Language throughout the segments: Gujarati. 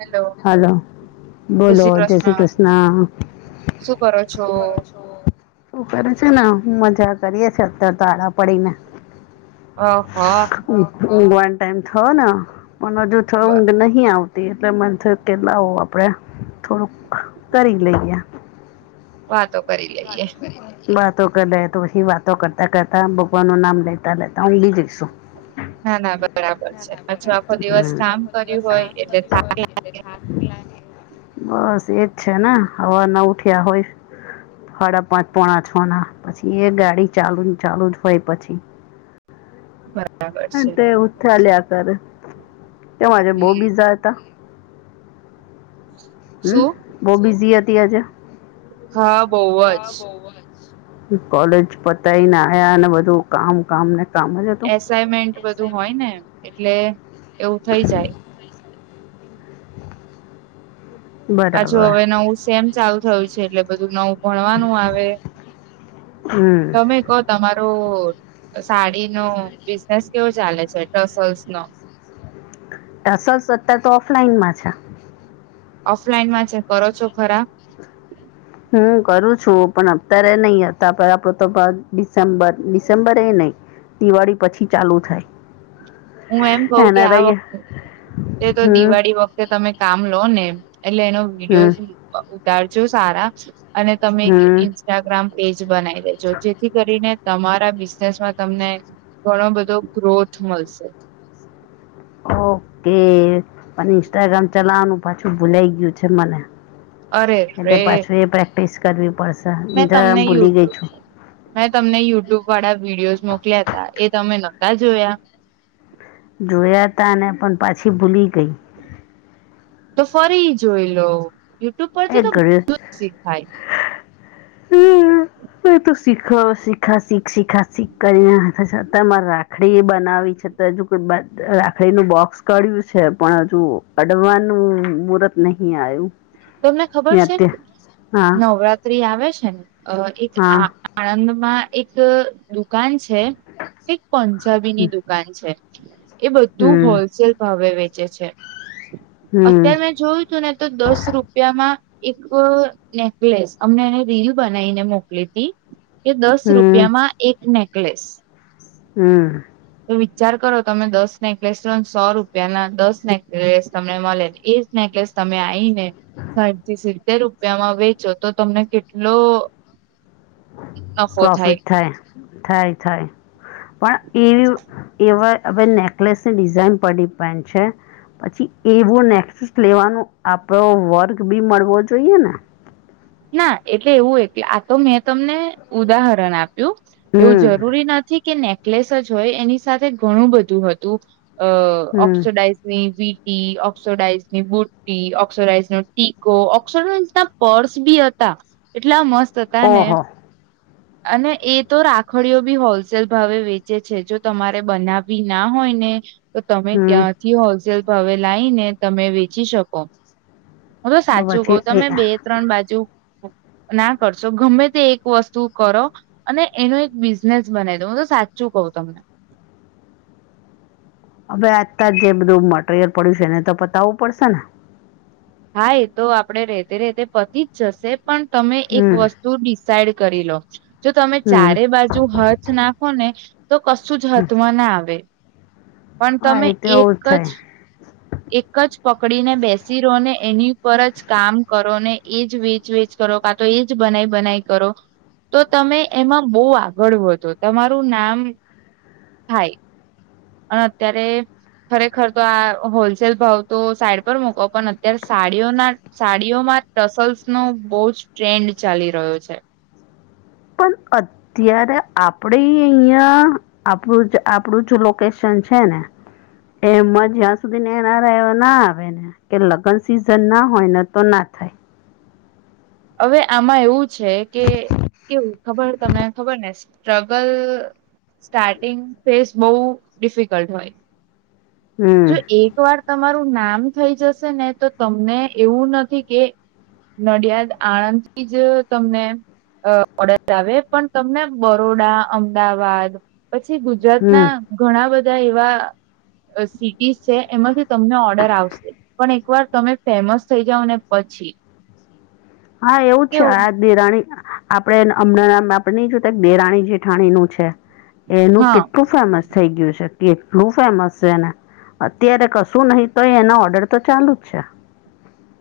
હેલો હાલો. બોલો જય શ્રી કૃષ્ણ. શું કરો છો શું કરે છે ને મજા કરીએ છે અત્યારે આળા પડીને. હો હો. ઊંઘ વન ટાઈમ થયો ને પણ હજુ થો બર ઊંઘ નહી આવતી એટલે મન. કે લવો આપણે થોડુંક કરી લઈએ. વાતો કરી લે. વાતો કરીએ. વાતો કર લે તોછી વાતો કરતા કરતા ભગવાન નું નામ લેતા લેતા હું બી જઈશું. ના ના બરાબર છે. હમ પાછું આખો દિવસ કામ ચખો કર્યું દિવસ હોય કામ એટલે કર થાક હોય એટ. બસ એજ છે ને હવાર ના ઉઠ્યા હોય. સાડા પાંચ પોણા છ ના પછી એ ગાડી ચાલુ ચાલુ જ હોય પછી. બરાબર. છે તે ઉથા લ્યા કર તે માજ બહુ હમ બીજા હતા. [inaudible] હમ બહુ બિઝી હતી આજે. હા બઉ જ. કોલેજ પતાય ને આયા અને બધું કામ કામ ને કામ જ હતું. પૅ મેન્ટ બધું હોય ને એટલે એવું થઈ જાય. પાછુ બરાબર હવે નવું સેમ ચાલુ થયું છે એટલે બધું નવું ભણવાનું આવે. હમ. તમે કહો તમારો સાડી નો બિઝનેસ કેવો ચાલે છે કસલ્સ નો. ટસા અ તો ઓફલાઈન માં છે. ઓફલાઈન માં છે કરો છો ખરા. હું કરું છું પણ અત્યારે નહી હતા આપડ તો ડિસેમ્બર ડિસેમ્બરે એ નહી. દિવાળી પછી ચાલુ થાય. હું એમ કઉ કે એના આ રહીએ વખતે. એ તો હમ દિવાળી વખતે તમે કામ લો ને એટલે એનો હમ વિડીયો. ઉતારજો સારા અને તમે. હમ ઇન્સ્ટાગ્રામ પેજ બનાવી લેજો જેથી કરીને તમારા બિઝનેસમાં તમને. ઘણો બધો ગ્રોથ મળશે. ઓકે પણ ઇન્સ્ટાગ્રામ ચલાવાનું પાછું ભૂલાઈ ગયું છે મને. અરે રે. પસ કરવી પડશે મેં તો તમને ભૂલી ગઈ યુટ્યુબ છું. મેં તમને યુટ્યુબ વાળા વિડીયોઝ મોકલ્યા હતા એ તમે નહોતા જોયા. જોયા ત પણ પાછી ભૂલી ગઈ. તો ફરી જોઈ લો યુટ્યુબ એ પરથી તો બધું શીખાય. હમ, હ. શીખ, શીખા, શીખ, શીખા, શીખ કરીને રાખડી એ બનાવી છે. હજુ રાખડી નું બોક્સ ક્યું છે, પણ હજુ કડવાનું મુર્ત. નહીં આયું. તમને ખબર છે, હા નવરાત્રી આવે છે ને, એક હા આ આણંદમાં એક દુકાન છે, એક પંજાબી ની હમ દુકાન. દુકાન છે, એ બધું હોલસેલ ભાવે વેચે છે. હમ હમ અત્યારે મેં જોયું તું ને, તો દસ રૂપ રૂપિયા માં એક નેકલેસ, અમને એને રીલ બનાવીને મોકલી તી. કે દસ હમ રૂપિયામાં એક નેકલેસ. હમ. તો વિચાર કરો, તમે દસ નેકલેસ સો રૂપિયા ના દસ નેકલેસ તમને મળેને એ નેકલેસ તમે આઈ ને. સાથી સિત્તેર રૂપિયામાં વેચો, તો તમને કેટલો નફો થાય. થાય, થાય, પણ એવી એવા હ નેક પ્લેસ ડીઝાઇન પર ડિપેન્ડ છે. પછી એવું નેક્સસ લેવાનું, આપણો વર્ગ બી મળવો જોઈએ ને? ના, એટલે એવું, એ આ તો મેં તમને ઉદાહરણ આપ્યું. એવું હમ જરૂરી નથી કે નેકલેસ જ હોય, એની સાથે ઘણું બધું હતું. હમ ઓક્સડાઇઝની વટ. ઓક્સઝની બુટ્ટી, ઓક્સડાઝ નો ટીકો, ઓક્સરડાઇઝ ના પર્સ બી હતા, એટલા મસ્ત હતા ને. ઓહો અને એ તો રાખડીઓ બી હોલસેલ ભાવે વેચે છે, જો તમારે બનાવી ના હોય ને. તો તમે હમ ત્યાંથી હોલસેલ ભાવે લાવીને, તમે વેચી શકો. હું તો સાચું કઉ, પછી એ તમે બે-ત્રણ બાજુ ના કરશો, ગમે તે એક વસ્તુ કરો. અને એનો એક બિઝનેસ બનાવી દો, હું તો સાચું કઉ તમને. હવે, આતા જ જે બધું મટરિયલ પડ્યું છે, એને તો બતાવવું પડશે ને. હા, એ તો આપડે રેતે રેતે પતિ જ જશે, પણ તમે એક હમ વસ્તુ ત ડિસાઈડ કરી લો, જો તમે હમ ચારે બાજુ હાથ નાખો ને. તો કશું જ હમ. હાથમાં જ ના આવે, પણ હા તમે એ તો એક એવું જ. થાય એક જ પકડી ને બેસી રહો ને, એની ઉપર જ કામ કરો ને, એજ વેચ વેચ કરો, કાં તો એજ બનાઈ બનાઈ કરો. તો તમે એમાં બહુ આગળ વઘ્યો, તમારું નામ. થાય, અને અત્યારે ખરેખર તો, આ હોલસેલ ભાવ તો સાઈડ પર મૂકો, પણ અત્યારે સાડીઓના સાડીઓમાં ટસલ્સ નો બહુ જ ટ્રેન્ડ ચાલી રહ્યો છે. પણ અત્યારે આપડે અહીં આપણું જ આપણું જ લોકેશન છે ને. એમ જ્યાં સુધી ને, એનારા એ ના આવે ને. કે લગ્ન સિઝન ના હોય ને, તો ના થાય. હવે, આમાં એવું છે કે એવું ખબર તમને ખબર ને સ્ટ્રગલ સ્ટાર્ટિંગ ફેસ, બહુ ડિફિકલ્ટ હોય. હમ જો એક વાર તમારું નામ થઈ જશે ને, તો તમને એવું નથી કે નડિયાદ, આણંદ થી જ તમને. અ પડત આવે, પણ તમને બરોડા, અમદાવાદ. પછી ગુજરાત હમ ના ઘણા બધા એવા. સિટીસ છે, એમાંથી તમને ઓર્ડર આવશે, પણ એકવાર તમે ફેમસ થઈ જાવ ને પછી. હા એવું છે કેવું આજ દિરાણી આપડે હમણાં ના આપણે નઈ જો દેરાણી જેઠાણી નું છે એનું હા કેટલું ફેમસ થઈ ગયું છે એટલું ફેમસ છે ને અત્યારે કશું નહિ તો એના ઓર્ડર તો ચાલુ જ છે.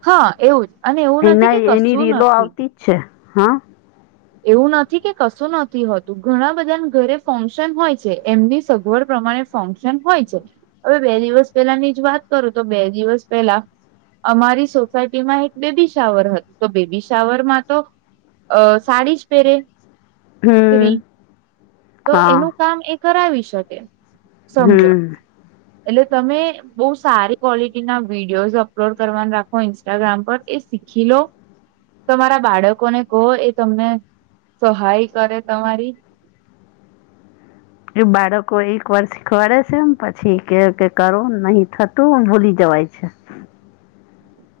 હા એવું જ અને એવું છે નથી એના કે એની કશું રીલો નથી આવતી જ છે હા. એવું નથી કે કશું નથી હોતું ઘણા બધા ઘરે ફંક્શન હોય છે એમની સગવડ પ્રમાણે ફંક્શન હોય છે હવે બે દિવસ પહેલાની જ વાત કરું તો બે દિવસ પહેલા અમારી સોસાયટીમાં એક બેબી શાવર હતું તો બેબી શાવર માં તો અ સાડી જ પહેરે સ્ત્રી હમ તો હા એનું કામ એક કરાવી શકે સમજો, હમ એટલે તમે બવ સારી ક્વોલિટી ના વિડીયોઝ અપલોડ કરવા રાખો ઇન્સ્ટાગ્રામ પર એ શીખી લો તમારા બાળકોને કહો એ તમને સહાય કરે તમારી. એ બાળકો એક વાર શીખવાડે છે એમ પછી કે કરો નહી થતું ભૂલી જવાય છે.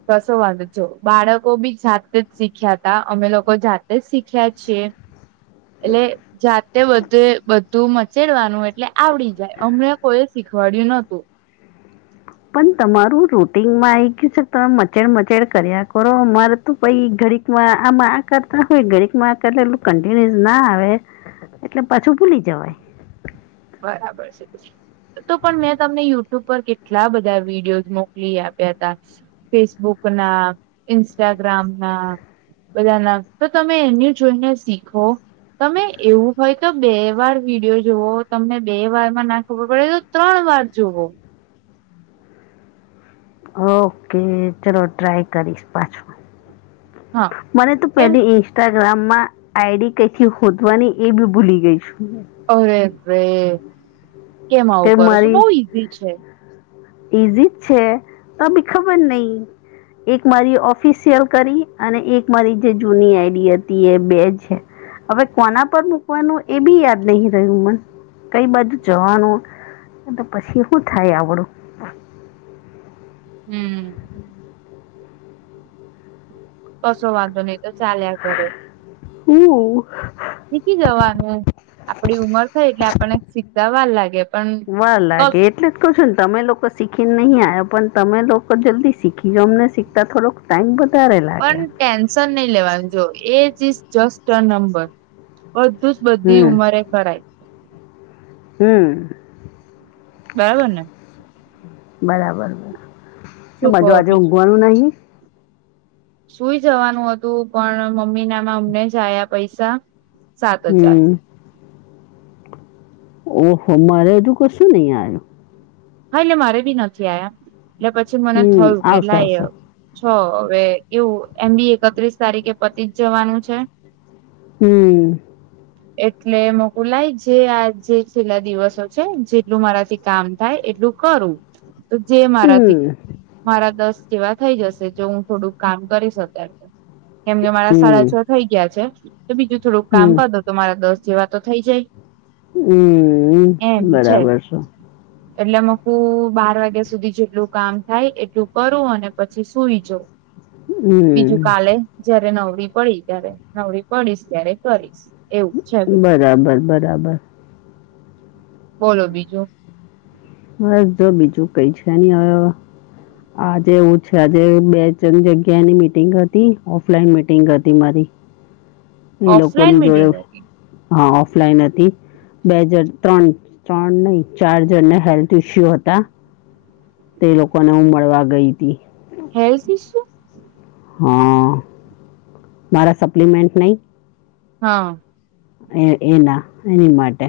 કશો વાંધ જો બાળકો બી જાતે જ શીખ્યા તા અમે લોકો જાતે જ શીખ્યા છીએ. [inaudible] એટલે જાતે બધે બધું મચેડવાનું એટલે આવડી જાય અમને કોઈ શીખવાડ્યું નતું. પણ તમારું રૂટીનમાં આવી ગયું છે તમે મચેડ મચેડ કર્યા કરો અમારે તો પહી ઘડીકમાં આમાં આ કરતા હોય, ઘડીકમાં આ કરે એટલું કન્ટિન્યુસ ના આવે. એટલે પાછું ભૂલી જવાય. બરાબર છે. તો પણ મેં તમને યુટ્યુબ પર કેટલા બધા વિડીયો મોકલી આપ્યા હતા. ફેસબુક ના, ઇન્સ્ટાગ્રામ ના બધા ના તો તમે એની જોઈને શીખો. તમે એવું હોય તો બે વાર વિડીયો જુવો તમને બે વાર માં ના ખબર પડે તો ત્રણ વાર જુવો. ઓકે ચલો ટ્રાય કરીશ પાછું. હા મને તો કેમ પહેલી એ ઇન્સ્ટાગ્રામ માં આઈ ડી કઈથી હોદવાની એ બી ભૂલી ગઈ છું. અરે રે કેમ આવું કે કરો છો, બઉ ઈઝી છે. ઈઝી જ છે તોબી ખબર નઇ. એક મારી ઓફિશિયલ કરી અને એક મારી જે જૂની આઈ ડી હતી એ બે છે. હવે કોના પર મૂકવાનું એ બી યાદ નહી રહ્યું મન કઈ બાજુ જવાનું તો પછી હું થાય આવડું. હમ્મ. કસો વાંધો નહી એ તો ચાાલ્યા કરે. [unintelligible] શીખી જવાનું, આપડી ઉમર થઈ એટલે આપણને શીખતા વાર લાગે. પણ વાર બસ લાગે. એટલે કવ છું ને તમે લોકો શીખીને નહીં આવ્યા પણ તમે લોકો જલ્દી શીખી અમને શીખતા થોડોક ટાઈમ વધારે પણ લાગે. ટેન્શન નહી લેવાનું જો age is just a number. બધું જ બધી હમ ઉંમરે કરાય. હમ્મ. બરાબરને? બરાબરા, કેમ શું કહો આજુ આજે બીજું ઊંઘવાનું નહીં? સુઈ જવાનું હતું પણ મમ્મીનામાં અમને જ આયા પૈસા સાત હજાર. હમ ઓ હો મારે હજું કશું નહીં આવ્યું. હા એટલે મારે બી નથી આયા એટલે પછી મને હમ થયું કે આવશે લાય આવશે છો. હવે એવું એમ બી એકત્રીસ તારીખે પતિ જ જવાનું છે. હમ્મ. [inaudible] એટલે મોકુલાય જે આ જે છેલ્લા દિવસો છે જેટલું મારાથી કામ થાય એટલું કરું તો જે મારાથી હમ મારા દસ જેવા થઈ જશે જો હું થોડુંક કામ કરીશ ત્યારે તો. કેમ કે મારા સાડા હમ છો થઈ ગયા છે તો બીજું થોડુંક હમ કામ કર દો તો મારા દસ જેવા તો થઈ જાય. હમ્મ અમ્મ બરાબર છે. એટલે મકું બાર વાગ્યા સુધી જેટલું કામ થાય એટલું કરું અને પછી સુઈ જાઉં. હમ બીજું કાલે જયારે નવરી પડી ત્યારે નવરી પડીશ ત્યારે કરીશ. એવું છે બધું બરાબર, બરાબર. બોલો બીજું. બસ જો બીજું કઈ છે નહી હવે આજે એવું છે આજે બે ત્રણ જગ્યાની મિટિંગ હતી ઓફલાઈન મિટિંગ હતી મારી. એ ઓફલાઈન લોકોની જોડે મિટિંગ હતી હા ઓફલાઈન હતી. બેજણ ત્રણ ત્રણ નહી ચાર જણને હેલ્થ ઇસ્યુ હતા તે લોકોને હું મળવા ગઈ તી. Health issue? હા, મારા સપ્લિમેન્ટ નહીં. હા. એ એના એની માટે.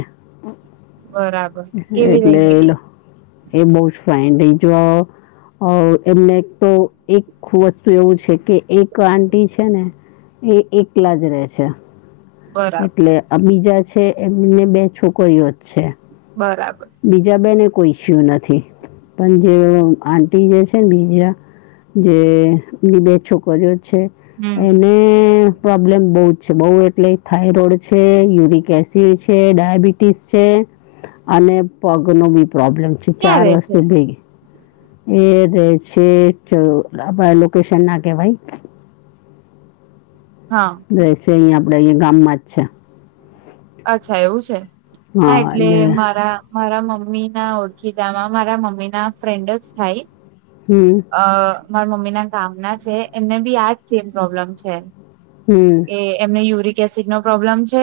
બરા એટલે એ લો બહુ જ ફાઈન તે જો હો એમલે તો એક વસ્તુ એવું છે કે એક આંટી છે ને એ એકલા જ રહે છે. બરાબર એટલે આ બીજા છે એમને બે છોકરીઓ જ છે. બરાબર. બીજા બેને કોઈ ઈશ્યુ નથી પણ જે આટી જે છે ને બીજા જે ની બે છોકરીયો છે હમ એને પ્રોબ્લેમ બહુજ છે બહ એટલે થાયરોઈડ છે યુરિક એસિડ છે ડાયાબિટીસ છે અને પગ નું બી પ્રોબ્લેમ છે ક્યાં ચાર રે વર્ષ છે થી ભેગી એ જે છે કે બાર લોકેશન ના કેવાય. હા. રહેશે અહીં આપડે અહીયા આપડા ગામમાં જ છે. અચ્છા એવું છે. ના એટલે મારા મારા મમ્મી ના ઓળખી ગા મારા મમ્મી ના ફ્રેન્ડ જ થાય હમ્મ. અહ મારા મમ્મી ના ગામના છે એમને બી આજ સેમ પ્રોબ્લેમ છે. હમ્મ. એ એમને યુરિક એસિડ નો પ્રોબ્લેમ છે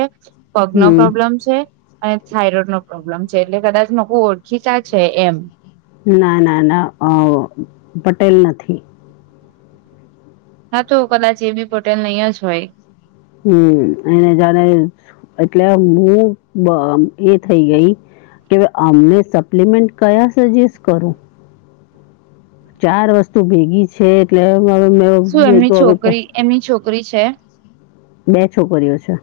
પગ નો હમ પ્રોબ્લમ છે અને થઇરોઈડ નો પ્રોબ્લેમ છે એટલે કદાચ લોકો ઓળખીચા છે એમ. ના ના ના અહ પટેલ નથી. હા તો કદાચ એ બી પટેલ નહીં જ હોય. હમ્મ એને જાણે એટલે હું બ અહ એ થઈ ગઈ કે અમને સપ્લિમેન્ટ કયા સજેસ્ટ કરું. ચાર વસ્તુ ભેગી છે એટલે હવે મેં શું બી એમની તો હવે પ છોકરી એમની છોકરી છે બે છોકરીઓ છે.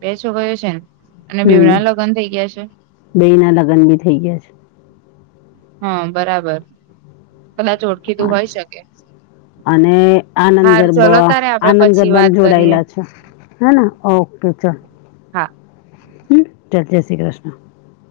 બે છોકરીયો છે ને અને બેવના લગ્ન થઇ ગયા છે? બેઈ ના લગ્ન બી થઈ ગયા છે. હા, બરાબર કદાચ ઓળખી તું હા હોય શકે. અને આનંદ હાર ગરબો, ચલો તારે આપડે આનંદ પછી ગરબા વાત ને કરીએ જોડાયેલા છે. હને, ઓકે ચલ હા હ, ચલ જે શ્રી કૃષ્ણ.